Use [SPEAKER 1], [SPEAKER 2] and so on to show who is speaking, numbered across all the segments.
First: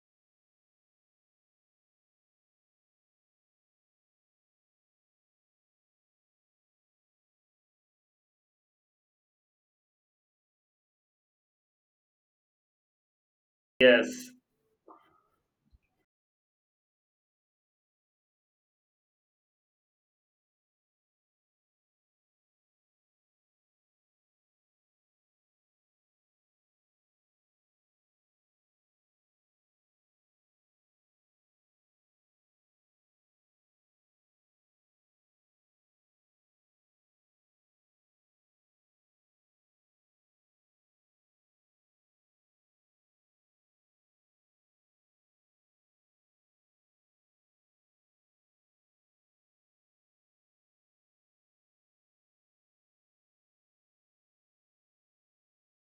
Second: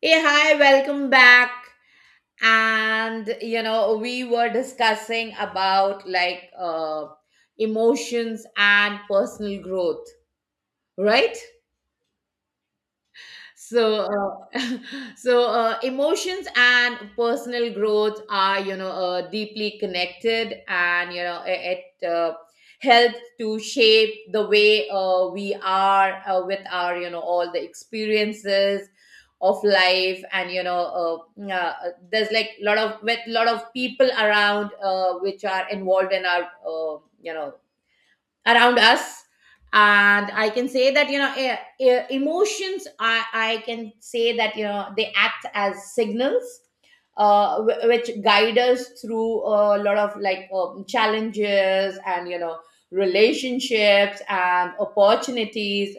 [SPEAKER 1] Hey, hi, welcome back. And you know, we were discussing about emotions and personal growth, right? so
[SPEAKER 2] Yes,
[SPEAKER 1] uh, emotions and personal growth are deeply connected, and you know it helps to shape the way we are with our you know all the experiences of life. And you know, there's like lot of with lot of people around which are involved in our you know around us. And I can say that you know emotions, I can say that you know they act as signals, which guide us through a lot of challenges and you know relationships and opportunities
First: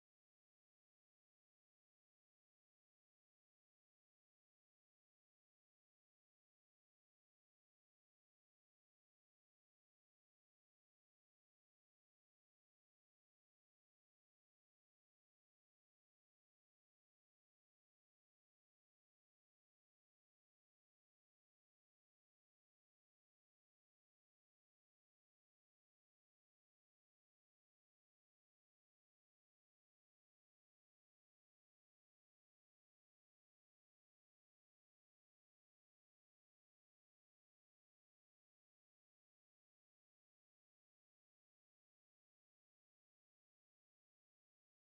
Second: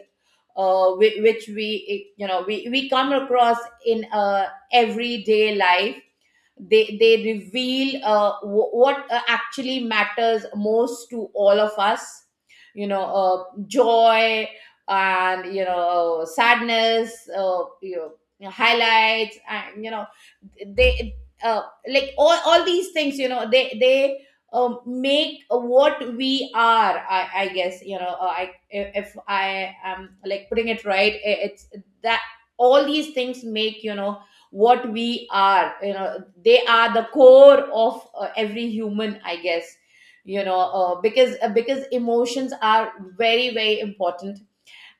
[SPEAKER 1] which we you know we come across in everyday life. They reveal what actually matters most to all of us, you know uh, joy and you know sadness, you know highlights, and you know they uh, like all these things you know they make what we are. I guess you know I if I am like putting it right, it's that all these things make you know what we are. You know, they are the core of every human, I guess. You know, because emotions are very very important.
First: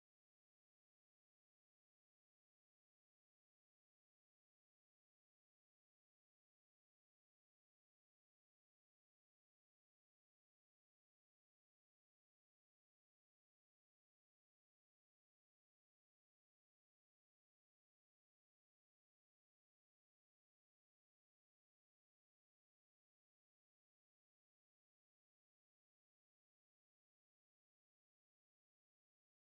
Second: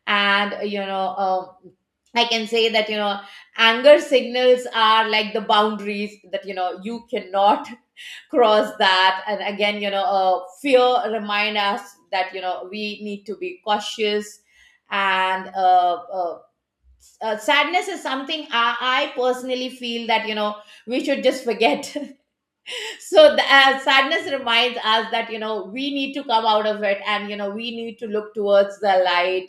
[SPEAKER 1] And I can say that you know anger signals are like the boundaries that you know you cannot cross that. And again, you know fear remind us that you know we need to be cautious. And sadness is something I personally feel that you know we should just forget. So the sadness reminds us that you know we need to come out of it, and you know we need to look towards the light.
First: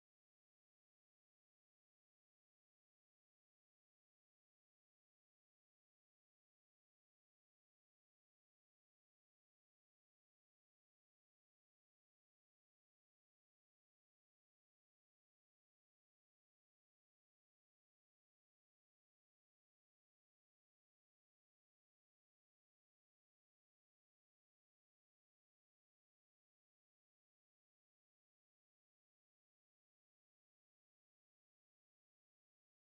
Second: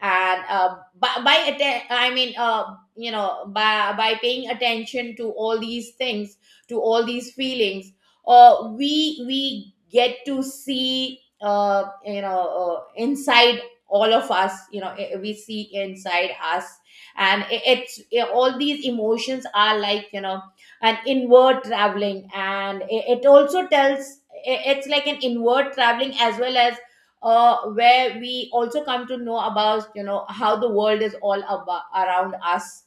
[SPEAKER 1] And by atten- I mean you know by paying attention to all these things, to all these feelings, we get to see inside all of us. You know, we see inside us. And all these emotions are like you know and inward traveling. And it also tells, it's like an inward traveling as well as where we also come to know about you know how the world is all about around us.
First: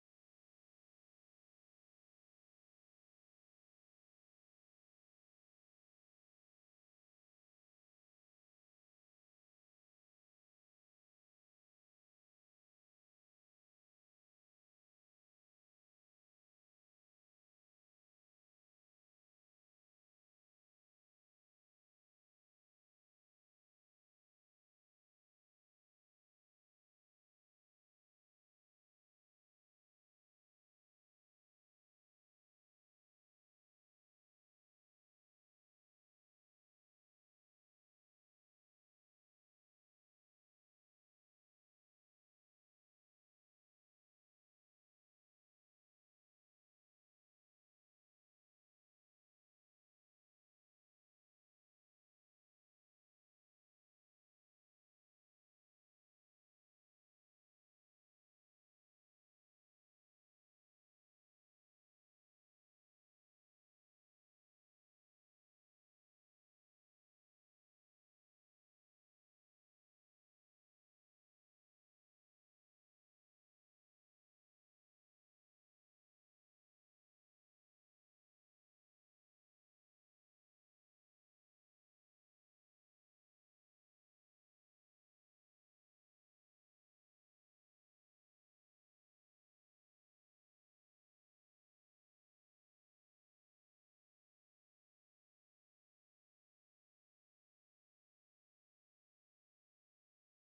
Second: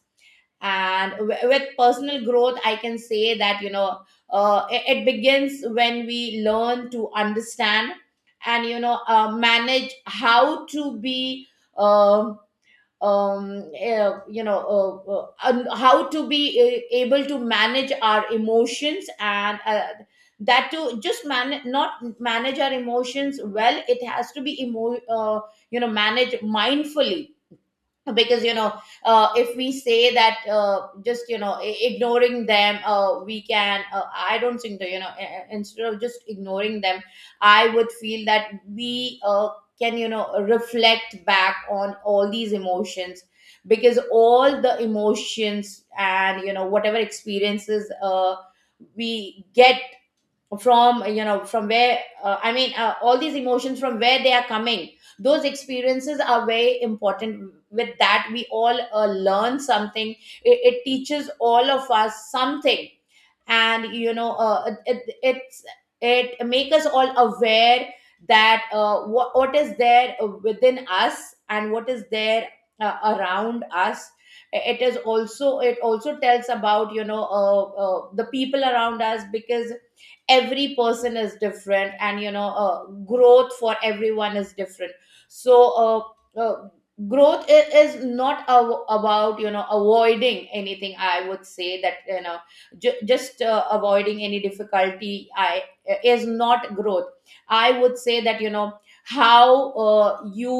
[SPEAKER 1] And with personal growth I can say that you know it begins when we learn to understand and you know manage how to be um um uh, you know and how to be able to manage our emotions. And that to just man, not manage our emotions well, it has to be you know managed mindfully. Because you know if we say that just you know ignoring them, we can I don't think that you know, instead of just ignoring them, I would feel that we can you know reflect back on all these emotions. Because all the emotions and you know whatever experiences we get from you know from where all these emotions from where they are coming, those experiences are very important. With that we all learn something. It teaches all of us something. And you know it's it make us all aware that what is there within us and what is there around us. It is also it also tells about you know the people around us. Because every person is different, and you know growth for everyone is different. So uh, uh, growth is not about you know avoiding anything. I would say that you know ju- just avoiding any difficulty I is not growth. I would say that you know how uh, you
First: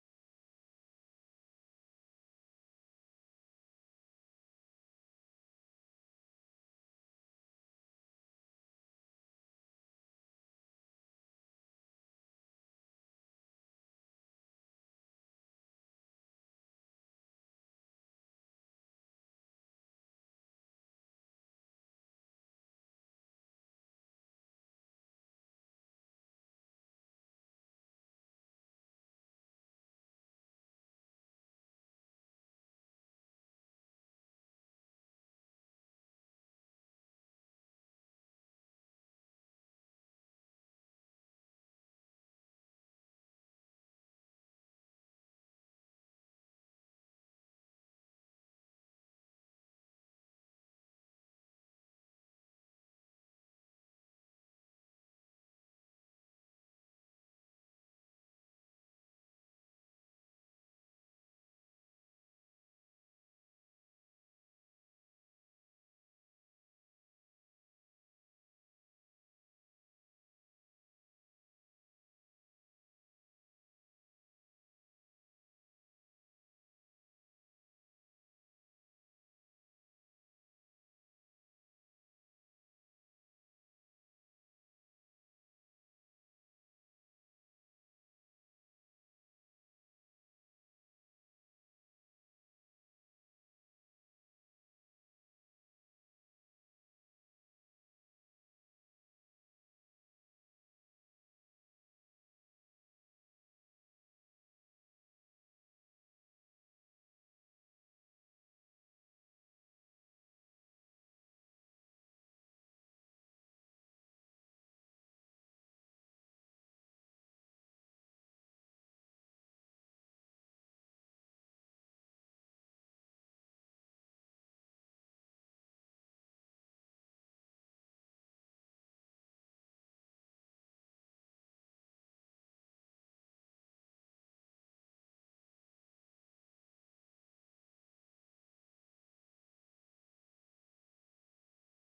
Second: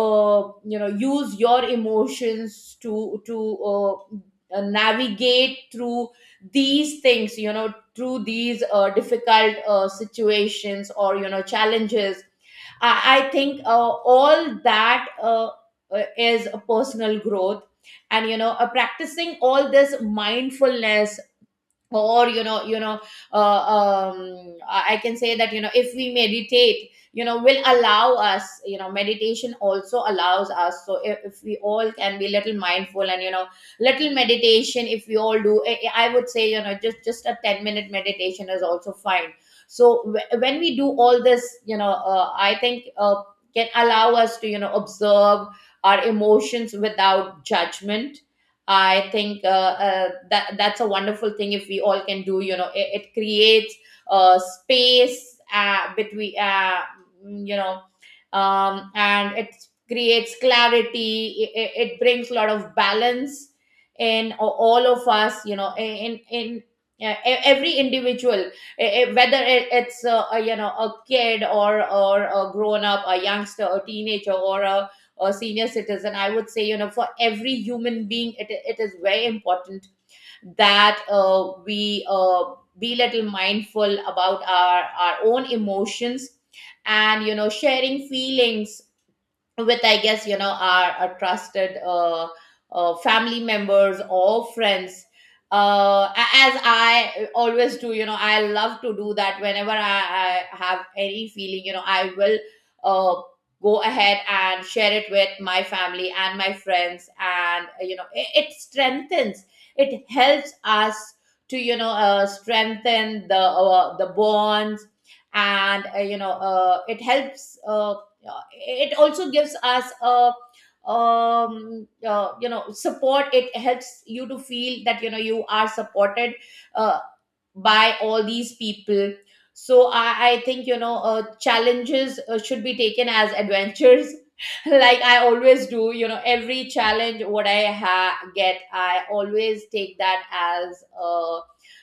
[SPEAKER 1] uh, you know use your emotions to uh, navigate through these things, you know, through these difficult situations or you know challenges. i, I think all that is a personal growth. And you know practicing all this mindfulness or I can say that you know if we meditate you know will allow us, you know meditation also allows us. So if we all can be little mindful, and you know little meditation if we all do, I would say you know just a 10-minute meditation is also fine. So when we do all this, you know I think can allow us to you know observe our emotions without judgment. I think that that's a wonderful thing if we all can do. You know, it creates space between you know and it creates clarity. It brings a lot of balance in all of us, you know in every individual. Whether it's you know a kid, or a grown up, a youngster, a teenager, or a senior citizen, I would say you know for every human being it is very important that we be little mindful about our own emotions. And you know sharing feelings with, I guess you know, our trusted family members or friends. As I always do, you know I love to do that. Whenever I have any feeling, you know I will uh, go ahead and share it with my family and my friends. And you know it strengthens, it helps us to you know strengthen the bonds. And it helps it also gives us a you know support. It helps you to feel that you know you are supported uh, by all these people. So I think you know challenges should be taken as adventures like I always do. You know, every challenge what I get, I always take that as a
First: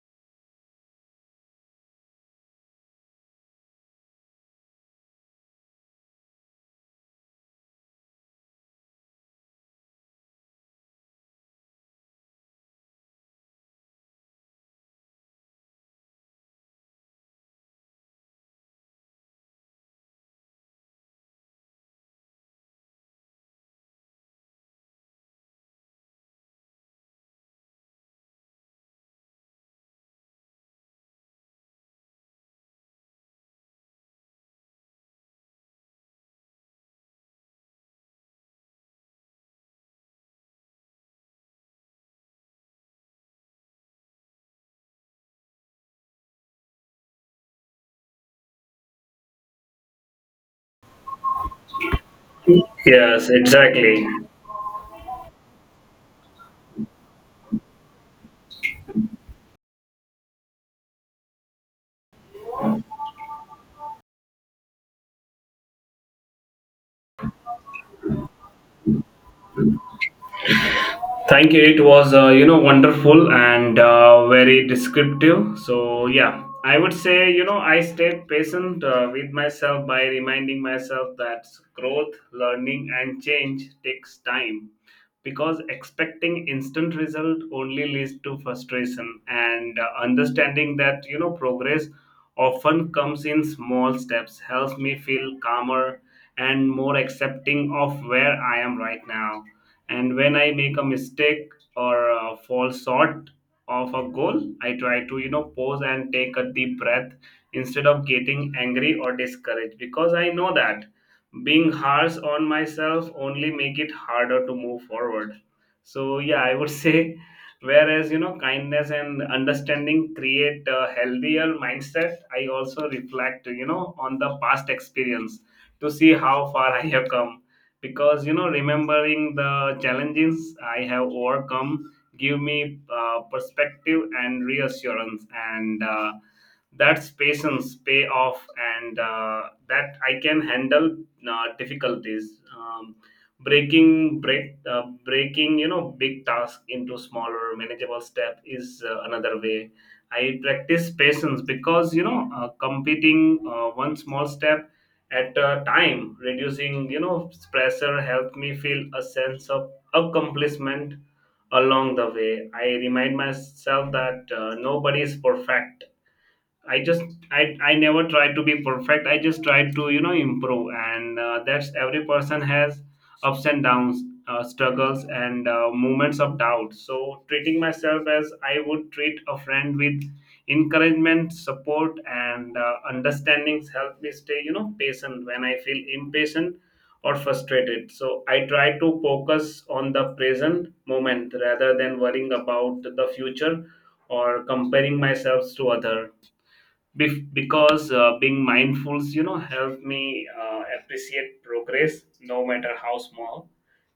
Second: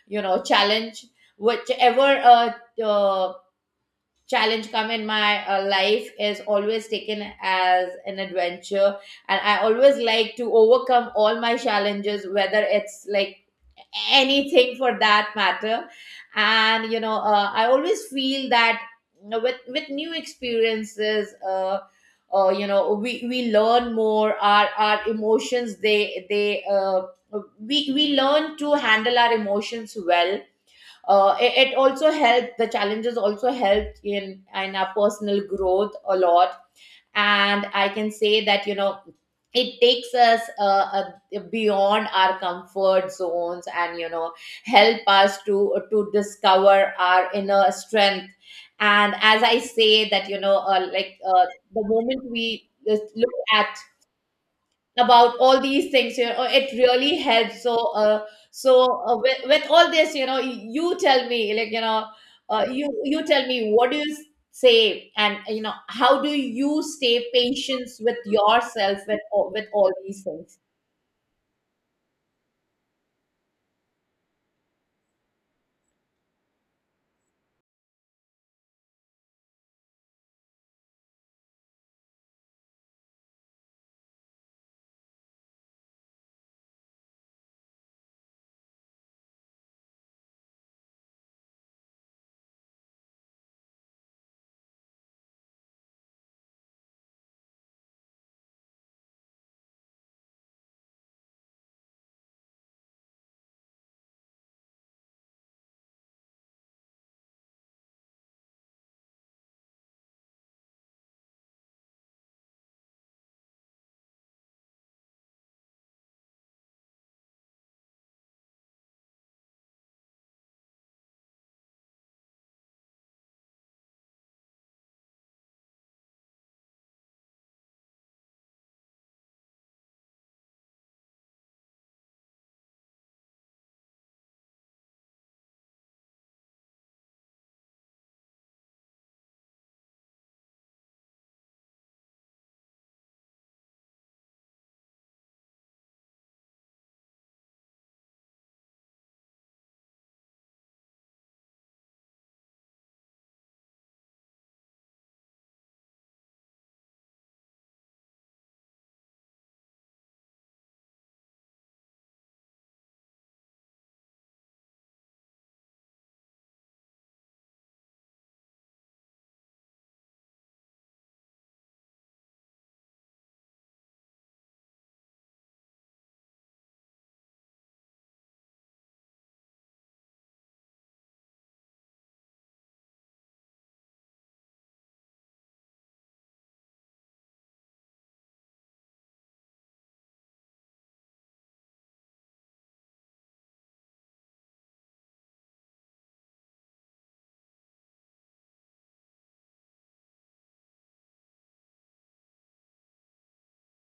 [SPEAKER 1] you know challenge. Whichever uh challenge come in my life is always taken as an adventure. And I always like to overcome all my challenges, whether it's like anything for that matter. And you know I always feel that you know, with new experiences, you know we learn more. Our emotions they we learn to handle our emotions well. It also helped, the challenges also helped in our personal growth a lot. And I can say that, you know, it takes us beyond our comfort zones, and you know help us to discover our inner strength. And as I say that you know the moment we just
[SPEAKER 2] yes,
[SPEAKER 1] look at
[SPEAKER 2] exactly.
[SPEAKER 1] about all these things, you know it really helps. So with all this, you know you tell me, like you know you you tell me, what do you say, and you know how do you stay patience with yourself with with all these things?
[SPEAKER 2] Thank you. It was, you know, wonderful and very descriptive. So, yeah, I would say, you know, I stay patient with myself by reminding myself that growth, learning, and change takes time because expecting instant result only leads to frustration, and understanding that, you know, progress often comes in small steps helps me feel calmer and more accepting of where I am right now. And when I make a mistake or fall short of a goal, I try to, you know, pause and take a deep breath instead of getting angry or discouraged, because I know that being harsh on myself only make it harder to move forward. So yeah, I would say, whereas you know, kindness and understanding create a healthier mindset. I also reflect, you know, on the past experience to see how far I have come, because you know, remembering the challenges I have overcome give me perspective and reassurance, and that's patience pay off, and that I can handle difficulties. Breaking you know, big task into smaller manageable step is another way I practice patience, because you know completing one small step at a time, reducing you know pressure, helped me feel a sense of accomplishment along the way. I remind myself that nobody is perfect. I just I never tried to be perfect. I just tried to, you know, improve, and that's every person has ups and downs, struggles, and moments of doubt. So treating myself as I would treat a friend with encouragement, support, and understandings help me stay, you know, patient when I feel impatient or frustrated. So I try to focus on the present moment rather than worrying about the future or comparing myself to other. Because being mindful, you know, help me appreciate progress, no matter how small,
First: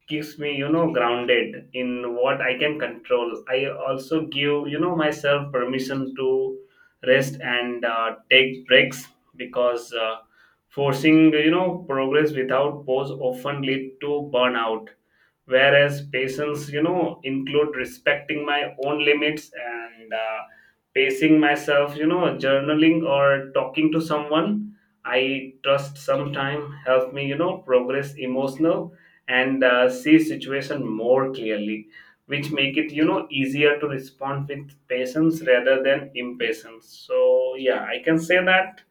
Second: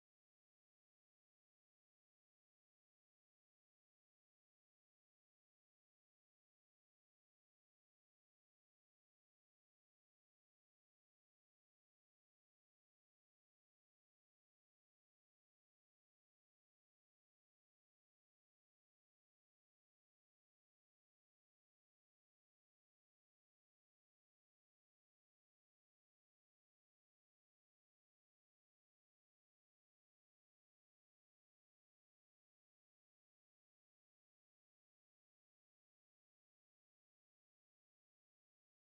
[SPEAKER 2] keeps me, you know, grounded in what I can control. I also give, you know, myself permission to rest and take breaks, because forcing you know progress without pause often lead to burnout, whereas patience, you know, include respecting my own limits and pacing myself. You know, journaling or talking to someone I trust sometime help me, you know, progress emotional and see situation more clearly, which make it, you know, easier to respond with patience rather than impatience. So yeah, I can say that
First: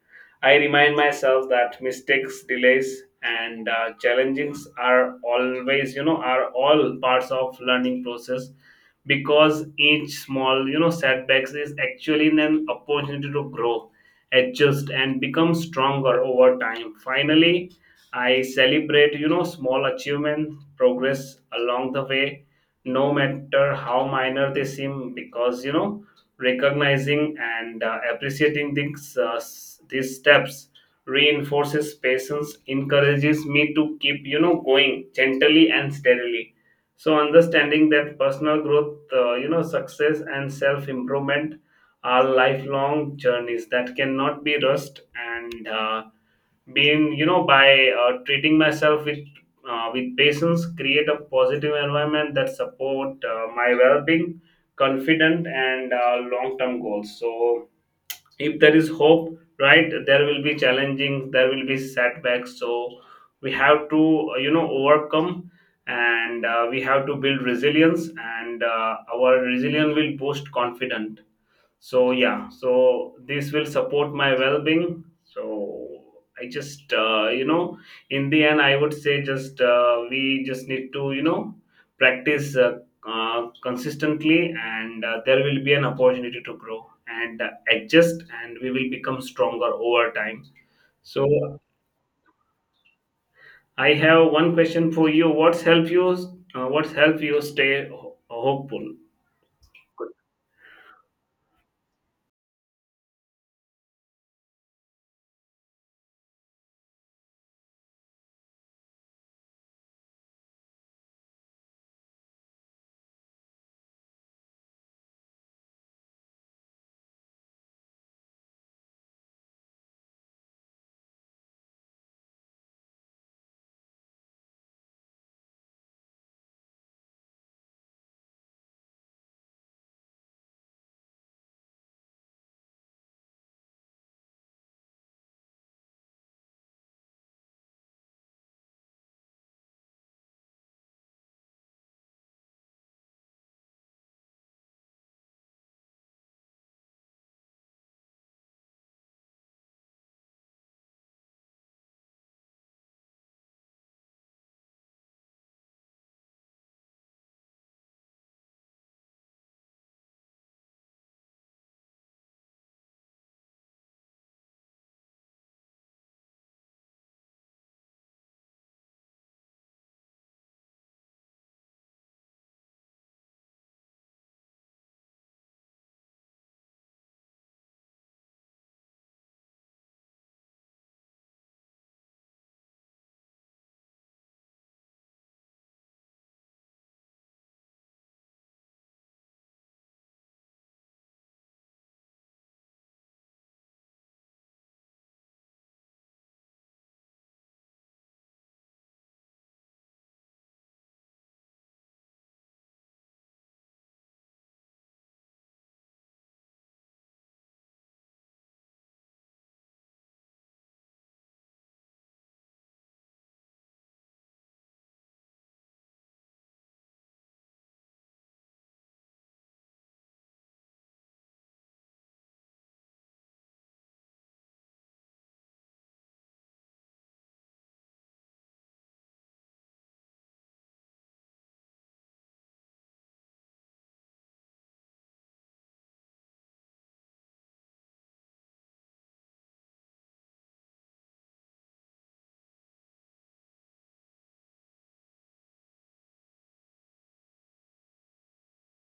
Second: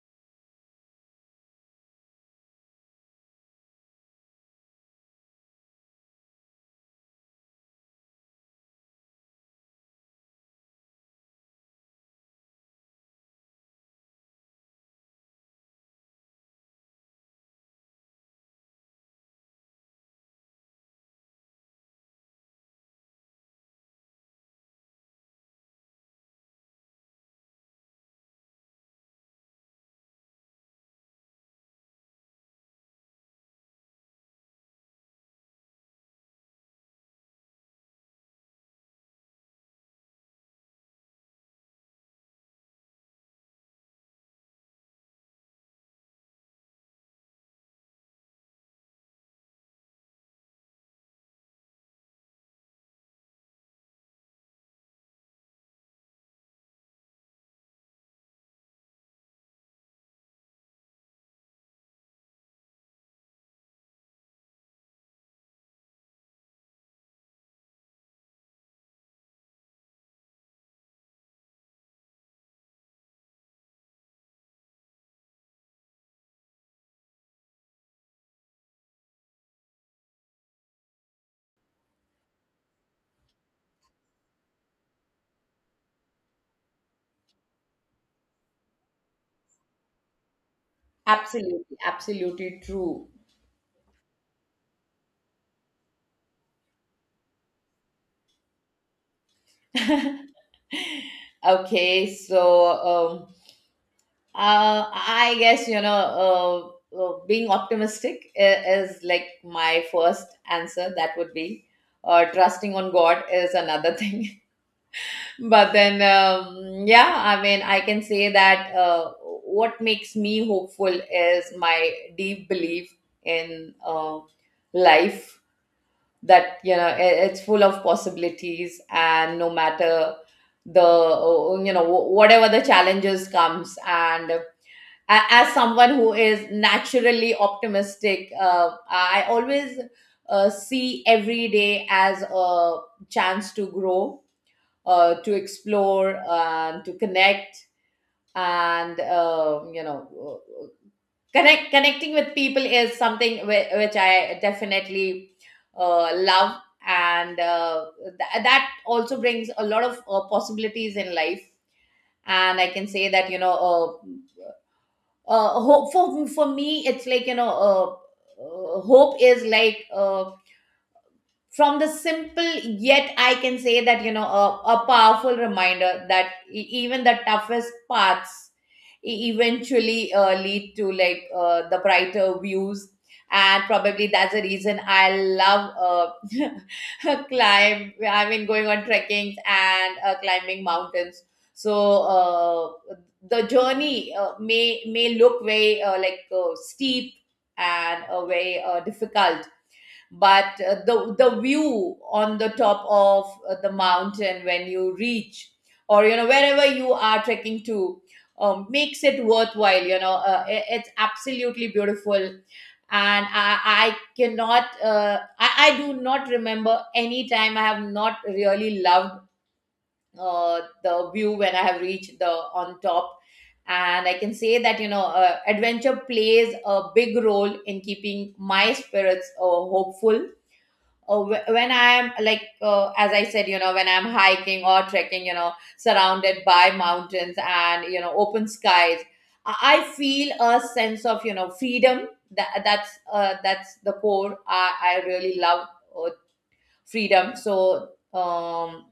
[SPEAKER 2] I remind myself that mistakes, delays, and challenges are always, you know, are all parts of learning process, because each small, you know, setbacks is actually an opportunity to grow, adjust, and become stronger over time. Finally, I celebrate, you know, small achievement, progress along the way, no matter how minor they seem, because you know, recognizing and appreciating these these steps reinforces patience, encourages me to keep, you know, going gently and steadily. So understanding that personal growth, you know, success and self improvement are lifelong journeys that cannot be rushed and. Being, you know, by treating myself with patience create a positive environment that support my well-being, confident, and long-term goals. So if there is hope, right, there will be challenging, there will be setbacks, so we have to, you know, overcome, and we have to build resilience, and our resilience will boost confidence. So yeah, so this will support my well-being. So I just, you know, in the end I would say just, we just need to, you know, practice consistently, and there will be an opportunity to grow and adjust, and we will become stronger over time. So
[SPEAKER 1] Absolutely, absolutely true.
[SPEAKER 2] I have one question for you: what's help you what's help you stay hopeful?
[SPEAKER 1] Okay, so um I guess you know, being optimistic is like my first answer. That would be, trusting on God is another thing. But then, yeah, I mean, I can say that what makes me hopeful is my deep belief in life. That it's full of possibilities, and no matter the you know wh- whatever the challenges comes. As someone who is naturally optimistic, I always see every day as a chance to grow, to explore and to connect. And you know uh, connect Connecting with people is something which I definitely love, and that also brings a lot of possibilities in life. And I can say that, you know, hope for me, it's like, you know, hope is like, from the simple, yet I can say that, you know, a powerful reminder that even the toughest paths eventually lead to, like, the brighter views. And probably that's the reason I love, climb I mean going on trekkings and climbing mountains. So, the journey, may look very, steep and very difficult. But the view on the top of the mountain, when you reach, or, you know, wherever you are trekking to, makes it worthwhile. You know, it's absolutely beautiful. And I cannot, I do not remember any time I have not really loved the view when I have reached the on top. And I can say that, you know, adventure plays a big role in keeping my spirits hopeful. When I am, like, as I said, you know, when I'm hiking or trekking, you know, surrounded by mountains and, you know, open skies, I feel a sense of, you know, freedom. that that's that's the core i, I really love, uh, freedom. So,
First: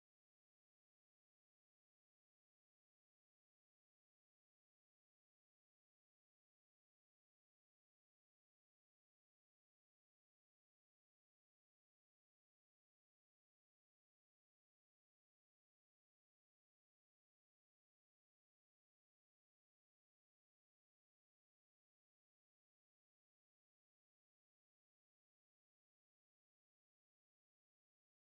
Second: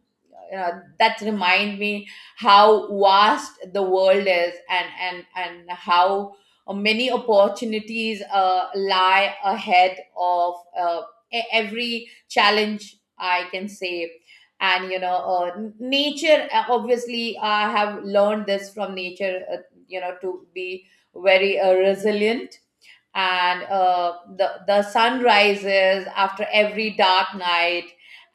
[SPEAKER 1] uh, that remind me how vast the world is, and how many opportunities lie ahead of, every challenge, I can say. And, you know, nature, obviously I have learned this from nature, you know, to be very resilient. And the sun rises after every dark night.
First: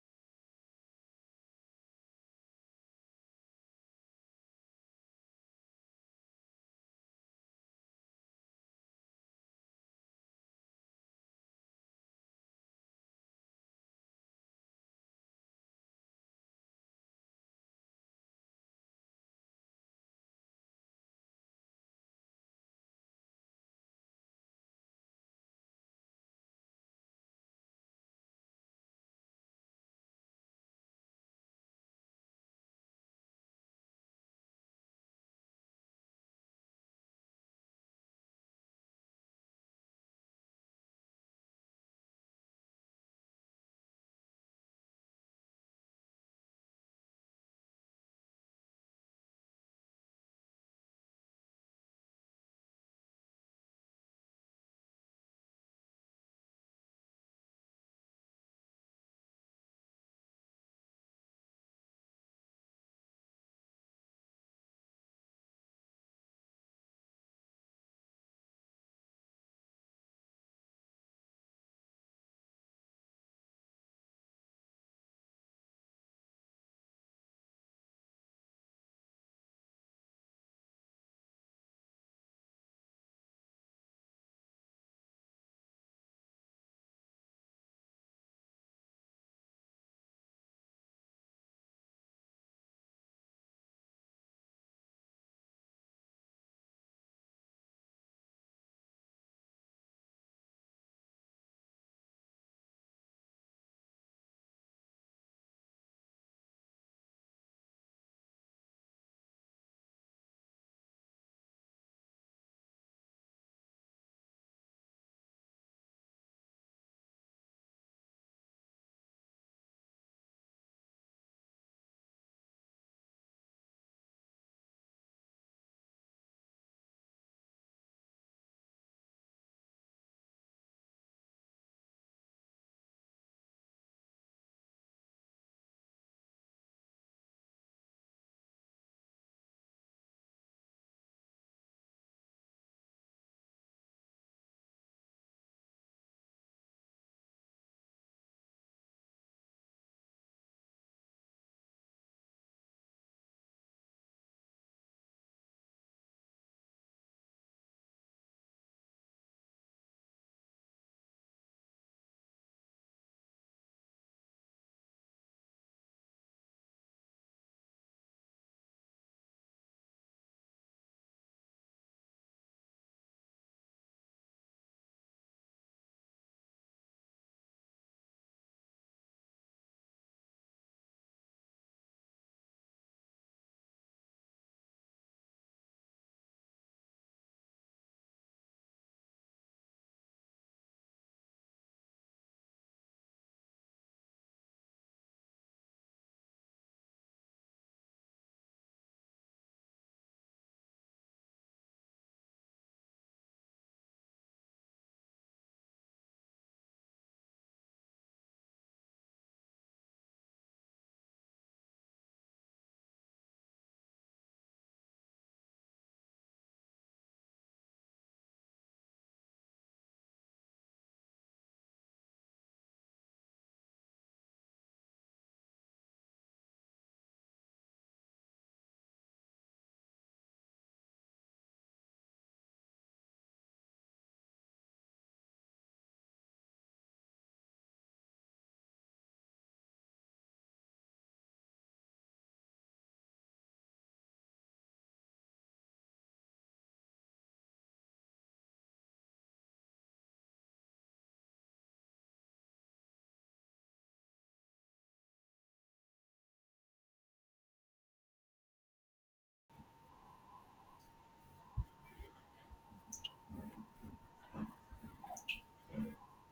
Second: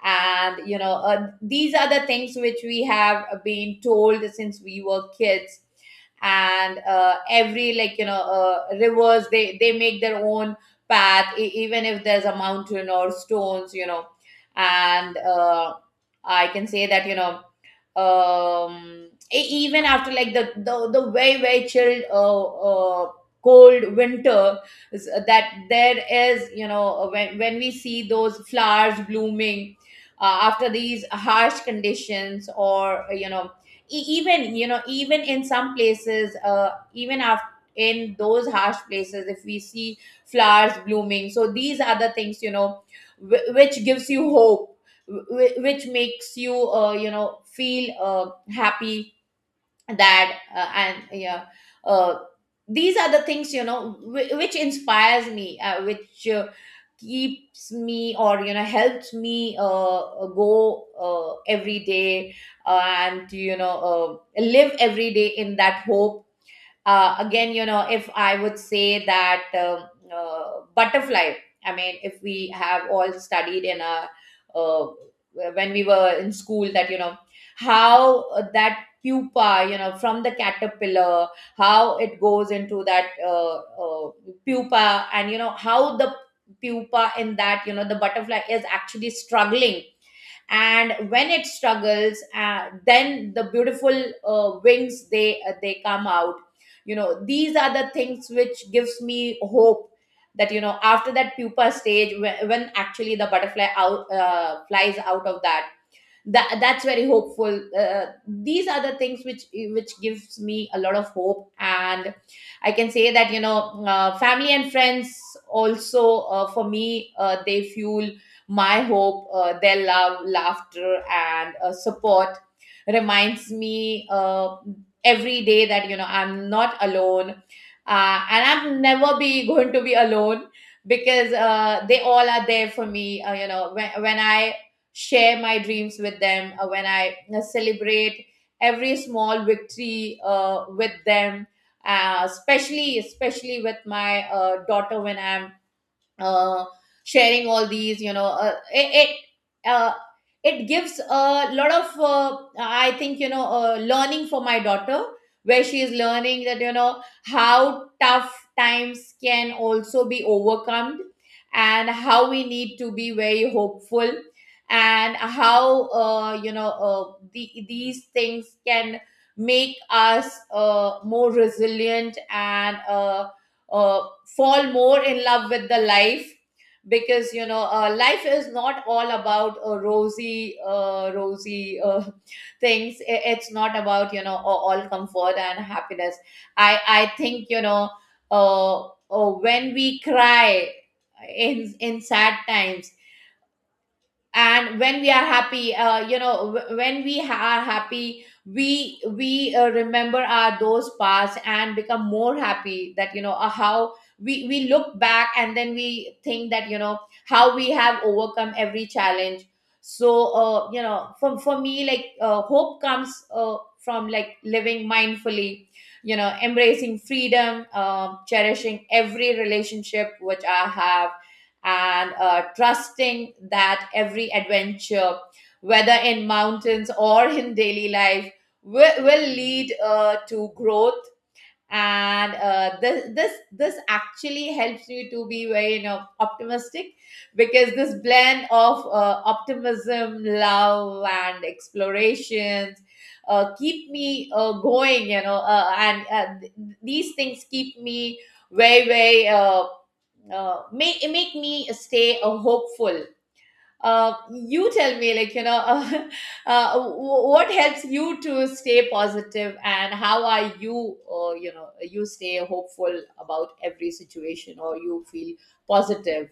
[SPEAKER 1] And, you know, these are the things which we have been told since we were kids. And every, like, you know, rivers, they make their own path, even if there's a mountain or stones, you know. And I can say that, you know, um even after, like, the very chilled, cold winter, that there is, you know, when we see those flowers blooming after these harsh conditions, or, you know, even, you know, even in some places, even after, in those harsh places, if we see flowers blooming. So these are the things, you know, which gives you hope, which makes you, you know, feel happy. That uh, and yeah, uh, these are the things, you know, which inspires me, which keeps me, or, you know, helps me, go every day, uh, and, you know, live every day in that hope. Again, you know, if I would say that, butterfly, I mean, if we have all studied in a, uh, when we were in school, that, you know, how, that pupa, you know, from the caterpillar, how it goes into that, pupa, and, you know, how the pupa in that, you know, the butterfly is actually struggling. And when it struggles, then the beautiful wings, they come out. You know, these are the things which gives me hope, that, you know, after that pupa stage, when actually the butterfly out flies out of that. That's very hopeful. These are the things which gives me a lot of hope. And I can say that, you know, family and friends also, for me, they fuel my hope. Their love, laughter, and support reminds me, every day, that, you know, I'm not alone, and I'm never be going to be alone, because they all are there for me. You know, when I share my dreams with them, when I celebrate every small victory with them, especially with my daughter. When I'm uh, sharing all these, you know, uh, it gives a lot of, I think, you know, learning for my daughter, where she is learning that, you know, how tough times can also be overcome, and how we need to be very hopeful, and how, you know, these things can make us more resilient, and fall more in love with the life. Because, you know, life is not all about rosy things. It's not about, you know, all comfort and happiness. I think, you know, when we cry in sad times, and when we are happy, you know, are happy, we remember our those past and become more happy. That, you know, how we look back, and then we think that, you know, how we have overcome every challenge. So, you know, for me, like, hope comes, from, like, living mindfully, you know, embracing freedom, um, cherishing every relationship which I have, and trusting that every adventure, whether in mountains or in daily life, will lead to growth. And this actually helps you to be very, you know, optimistic, because this blend of optimism, love, and explorations keep me going. You know, these things keep me very very make make me stay hopeful. You tell me, like, you know, uh, what helps you to stay positive, and how are you, you know, you stay hopeful about every situation, or you feel positive.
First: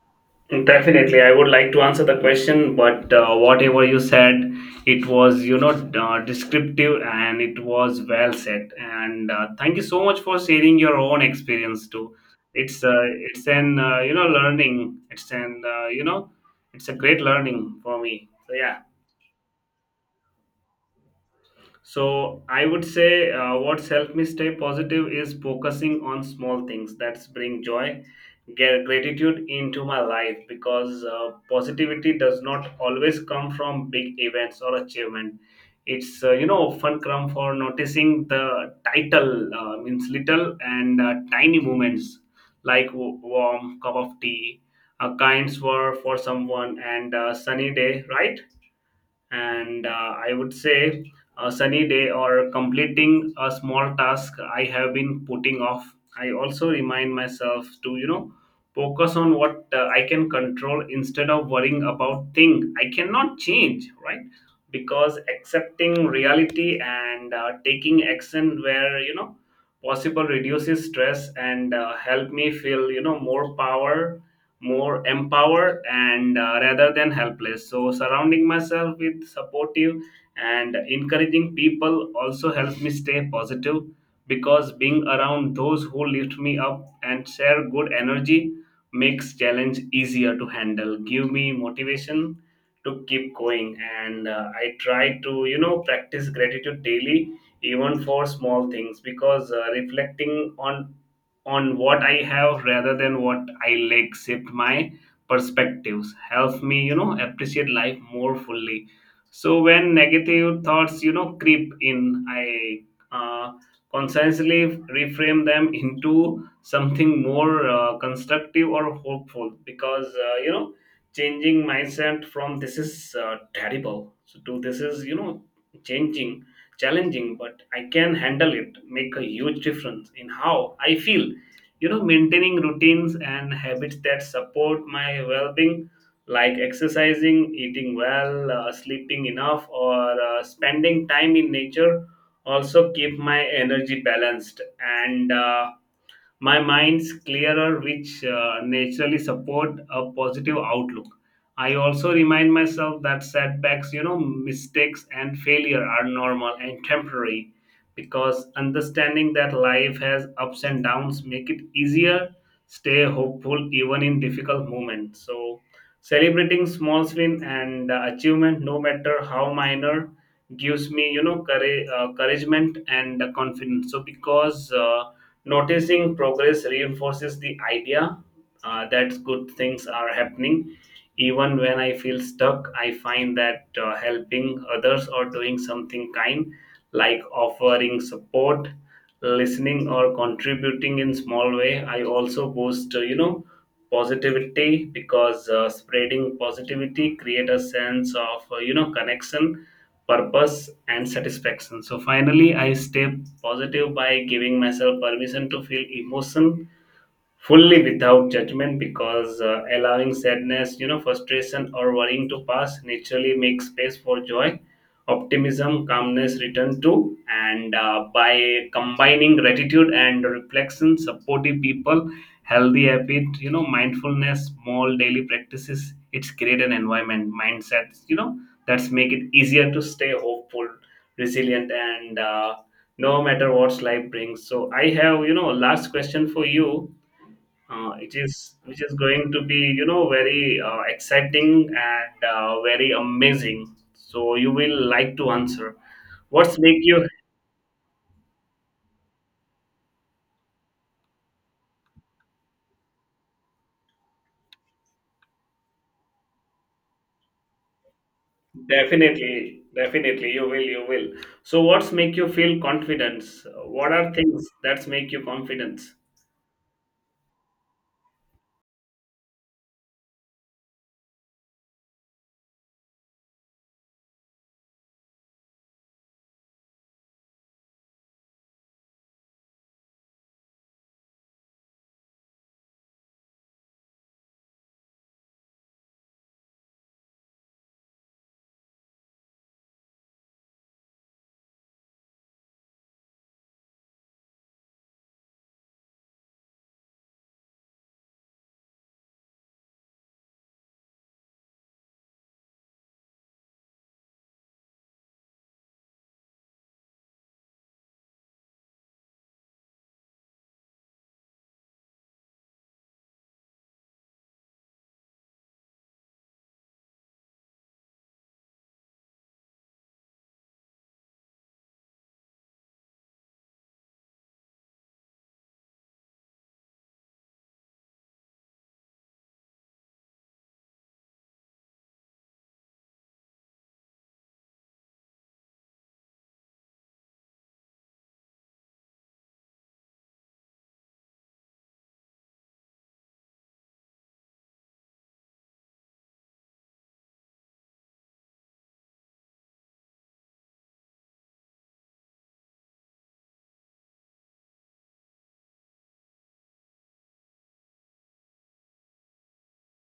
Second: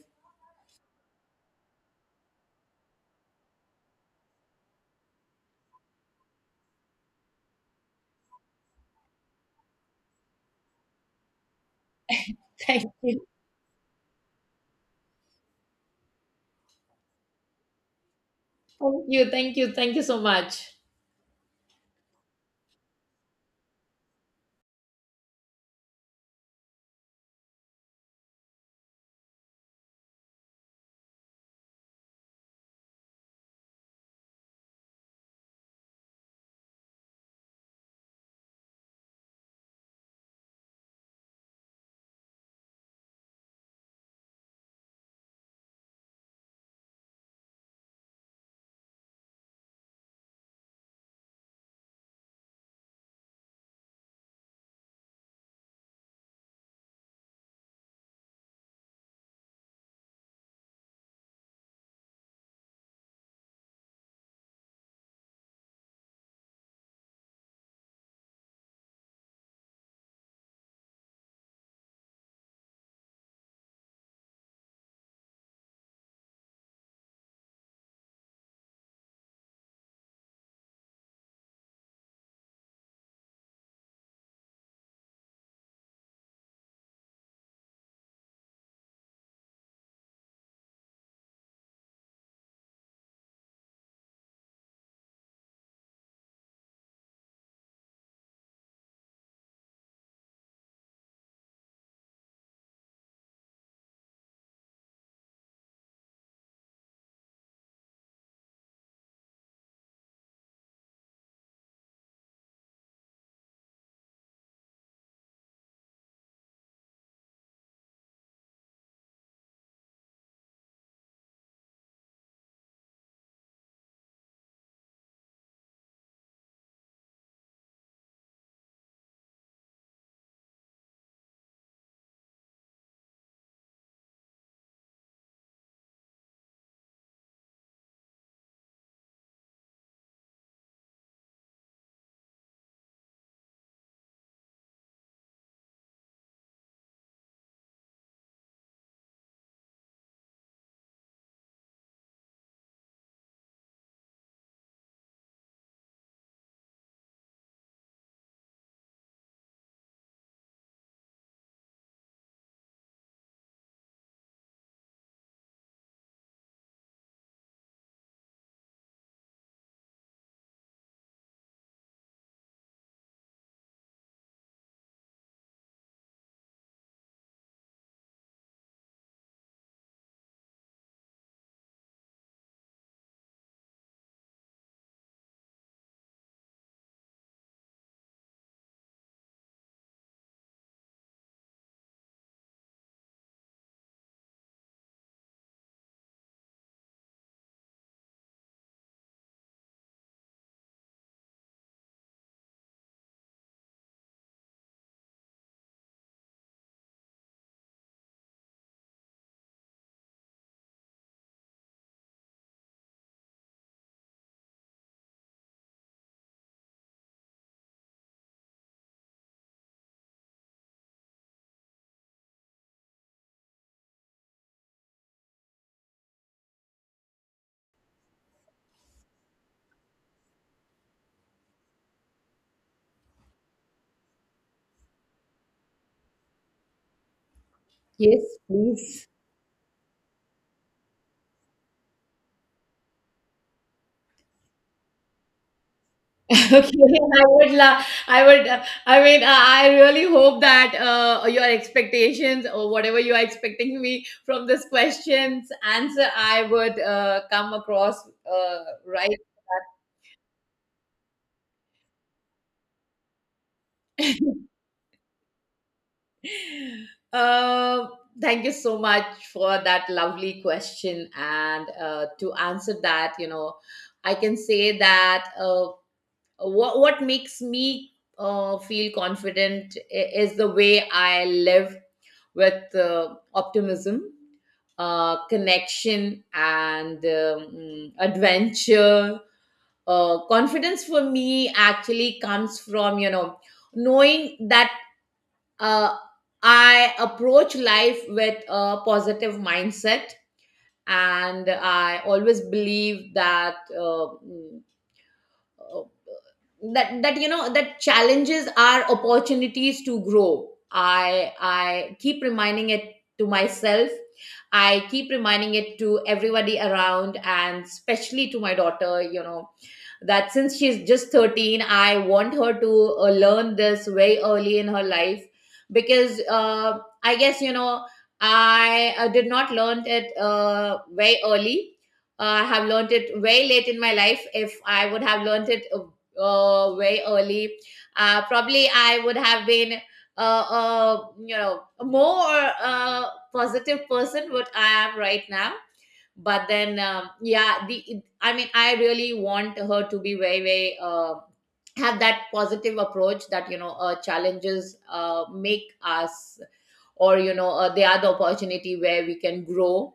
[SPEAKER 2] Definitely, I would like to answer the question, but whatever you said, it was, you know, descriptive and it was well said. And thank you so much for sharing your own experience too.
[SPEAKER 1] Thank you,
[SPEAKER 2] It's an you know, learning. It's an you know, it's a great learning for me. So yeah.
[SPEAKER 1] Thank you, so much.
[SPEAKER 2] So I would say what's helped me stay positive is focusing on small things that bring joy, get gratitude into my life, because positivity does not always come from big events or achievement. It's you know, often come for noticing the title means little and tiny moments like warm cup of tea, a kind word for someone, and a sunny day, right? And I would say a sunny day or completing a small task I have been putting off. I also remind myself to, you know, focus on what I can control instead of worrying about things I cannot change, right? Because accepting reality and taking action where, you know, possible reduces stress and help me feel, you know, more power, more empowered, and rather than helpless. So surrounding myself with supportive and encouraging people also helps me stay positive, because being around those who lift me up and share good energy makes challenge easier to handle, give me motivation to keep going. And I try to, you know, practice gratitude daily, even for small things, because reflecting on what I have rather than what I lack shift my perspectives, help me, you know, appreciate life more fully. So when negative thoughts, you know, creep in, I uh, consciously reframe them into something more constructive or hopeful, because, you know, changing mindset from this is terrible so to this is, you know, changing challenging, but I can handle it, make a huge difference in how I feel. You know, maintaining routines and habits that support my well-being, like exercising, eating well, sleeping enough, or spending time in nature, also keep my energy balanced and my mind's clearer, which naturally support a positive outlook. I also remind myself that setbacks, you know, mistakes, and failure are normal and temporary, because understanding that life has ups and downs make it easier stay hopeful even in difficult moments. So celebrating small win and achievement, no matter how minor, gives me, you know, courage, encouragement, and confidence. So because noticing progress reinforces the idea that good things are happening. Even when I feel stuck, I find that helping others or doing something kind, like offering support, listening, or contributing in small way, I also boost, you know, positivity, because spreading positivity create a sense of, you know, connection, purpose, and satisfaction. So finally I stay positive by giving myself permission to feel emotion fully without judgment, because allowing sadness, you know, frustration, or worrying to pass naturally makes space for joy, optimism, calmness return to. And by combining gratitude and reflection, supportive people, healthy habit, you know, mindfulness, small daily practices, it's create an environment, mindsets, you know, that's make it easier to stay hopeful, resilient, and no matter what life brings. So I have, you know, last question for you. It
[SPEAKER 1] Yes,
[SPEAKER 2] is which is
[SPEAKER 1] please.
[SPEAKER 2] going to be, you know, very exciting and very amazing, so you will like to answer what's make
[SPEAKER 1] Okay,
[SPEAKER 2] you
[SPEAKER 1] I would, I really hope that your expectations, or whatever you are expecting me from this question's answer, I would come across, right.
[SPEAKER 2] definitely definitely you will so what's make you feel confidence, what are things that make you confidence?
[SPEAKER 1] Uh, Thank you so much for that lovely question, and to answer that, you know, I can say that, what makes me feel confident is the way I live with optimism, connection, and, adventure. Confidence for me actually comes from, you know, knowing that, uh, I approach life with a positive mindset. And I always believe that. Uh, that you know, that challenges are opportunities to grow. I keep reminding it to myself, I keep reminding it to everybody around, and especially to my daughter, you know, that since she's just 13, I want her to learn this very early in her life. Because I guess, you know, I did not learn it very early. I have learned it very late in my life. If I would have learned it, very early, probably I would have been, you know, a more uh, positive person what I am right now. But then, yeah, the I mean, I really want her to be very, very. Have that positive approach, that, you know, challenges make us, or, you know, they are the opportunity where we can grow.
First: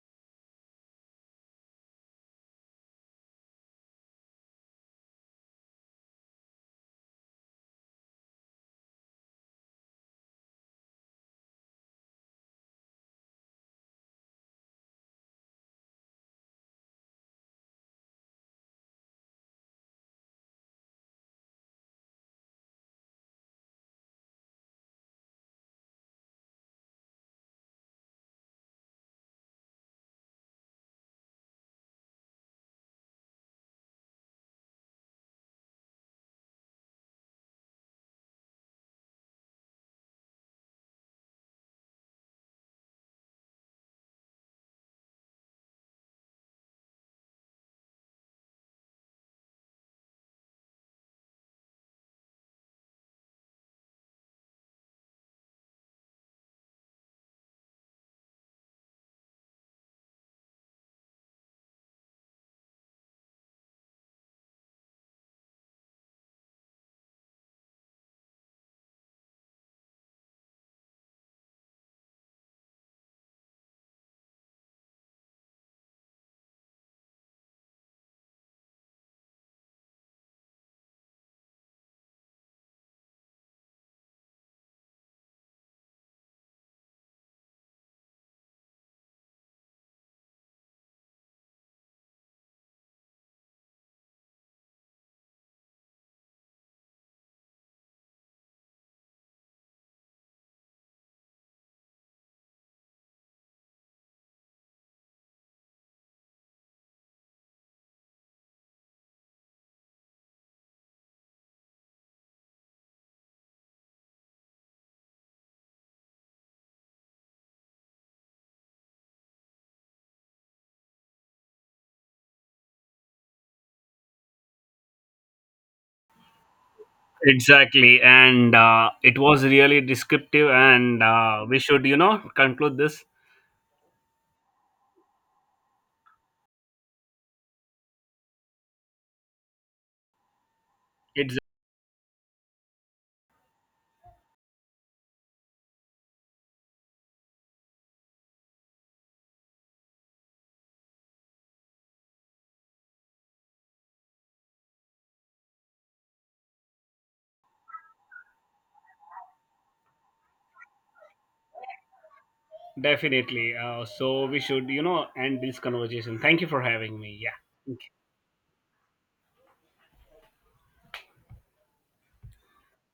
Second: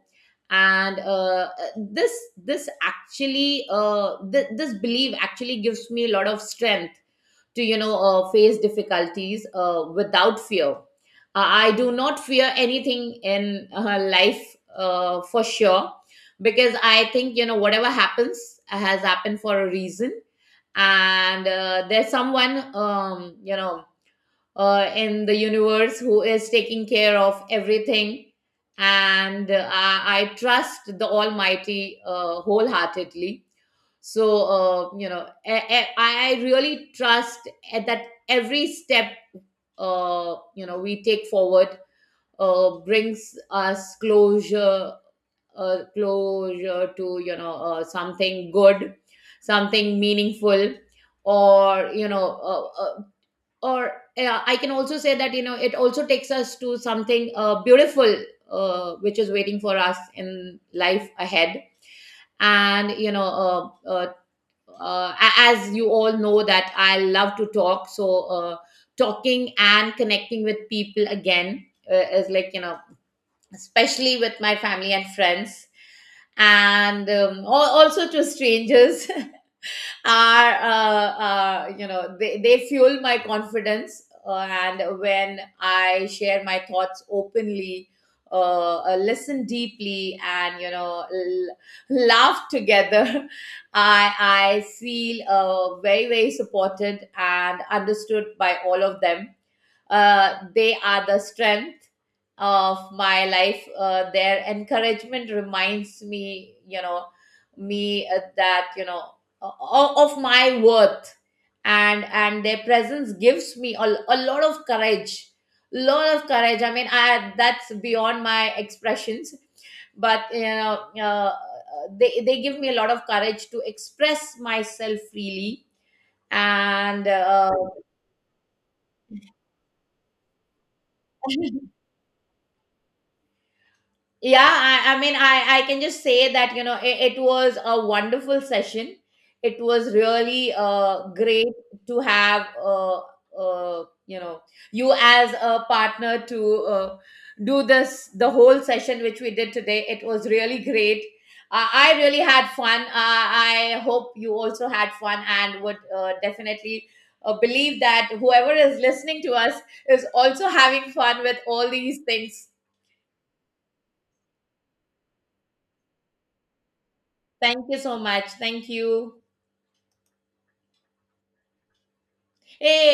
[SPEAKER 1] And this this actually, this belief actually gives me a lot of strength to, you know, face difficulties without fear. I do not fear anything in life, for sure. Because I think, you know, whatever happens has happened for a reason. And there's someone, you know, in the universe, who is taking care of everything. And I trust the Almighty wholeheartedly. So, you know, I really trust at that every step, you know, we take forward brings us closure, closure to, you know, something good, something meaningful, or, you know, or I can also say that, you know, it also takes us to something beautiful, which is waiting for us in life ahead. And, you know, uh, uh, as you all know that I love to talk. So, talking and connecting with people again, is, like, you know, especially with my family and friends, and, also to strangers, are, you know, they fuel my confidence. And when I share my thoughts openly, listen deeply, and, you know, laugh together, i I feel very very supported and understood by all of them. They are the strength of my life. Their encouragement reminds me, you know, me that, you know, of my worth, and their presence gives me a lot of courage, lot of courage. I mean, I, that's beyond my expressions. But, you know, they give me a lot of courage to express myself freely. And
[SPEAKER 2] Exactly, and it was really descriptive, and we should, you know, conclude this.
[SPEAKER 1] yeah, I mean, I can just say that, you know, it was a wonderful session. It was really
[SPEAKER 2] It's
[SPEAKER 1] great to have, you know, you as a partner to do this, the whole session which we did today. It was really great. I really had fun. I hope you also had fun, and would definitely believe that whoever is listening to us is also having fun with all these things.
[SPEAKER 2] definitely so we should, you know, end this conversation. Thank you for having me. Yeah.
[SPEAKER 1] Thank you
[SPEAKER 2] Thank you.
[SPEAKER 1] so much. Thank you. Hey,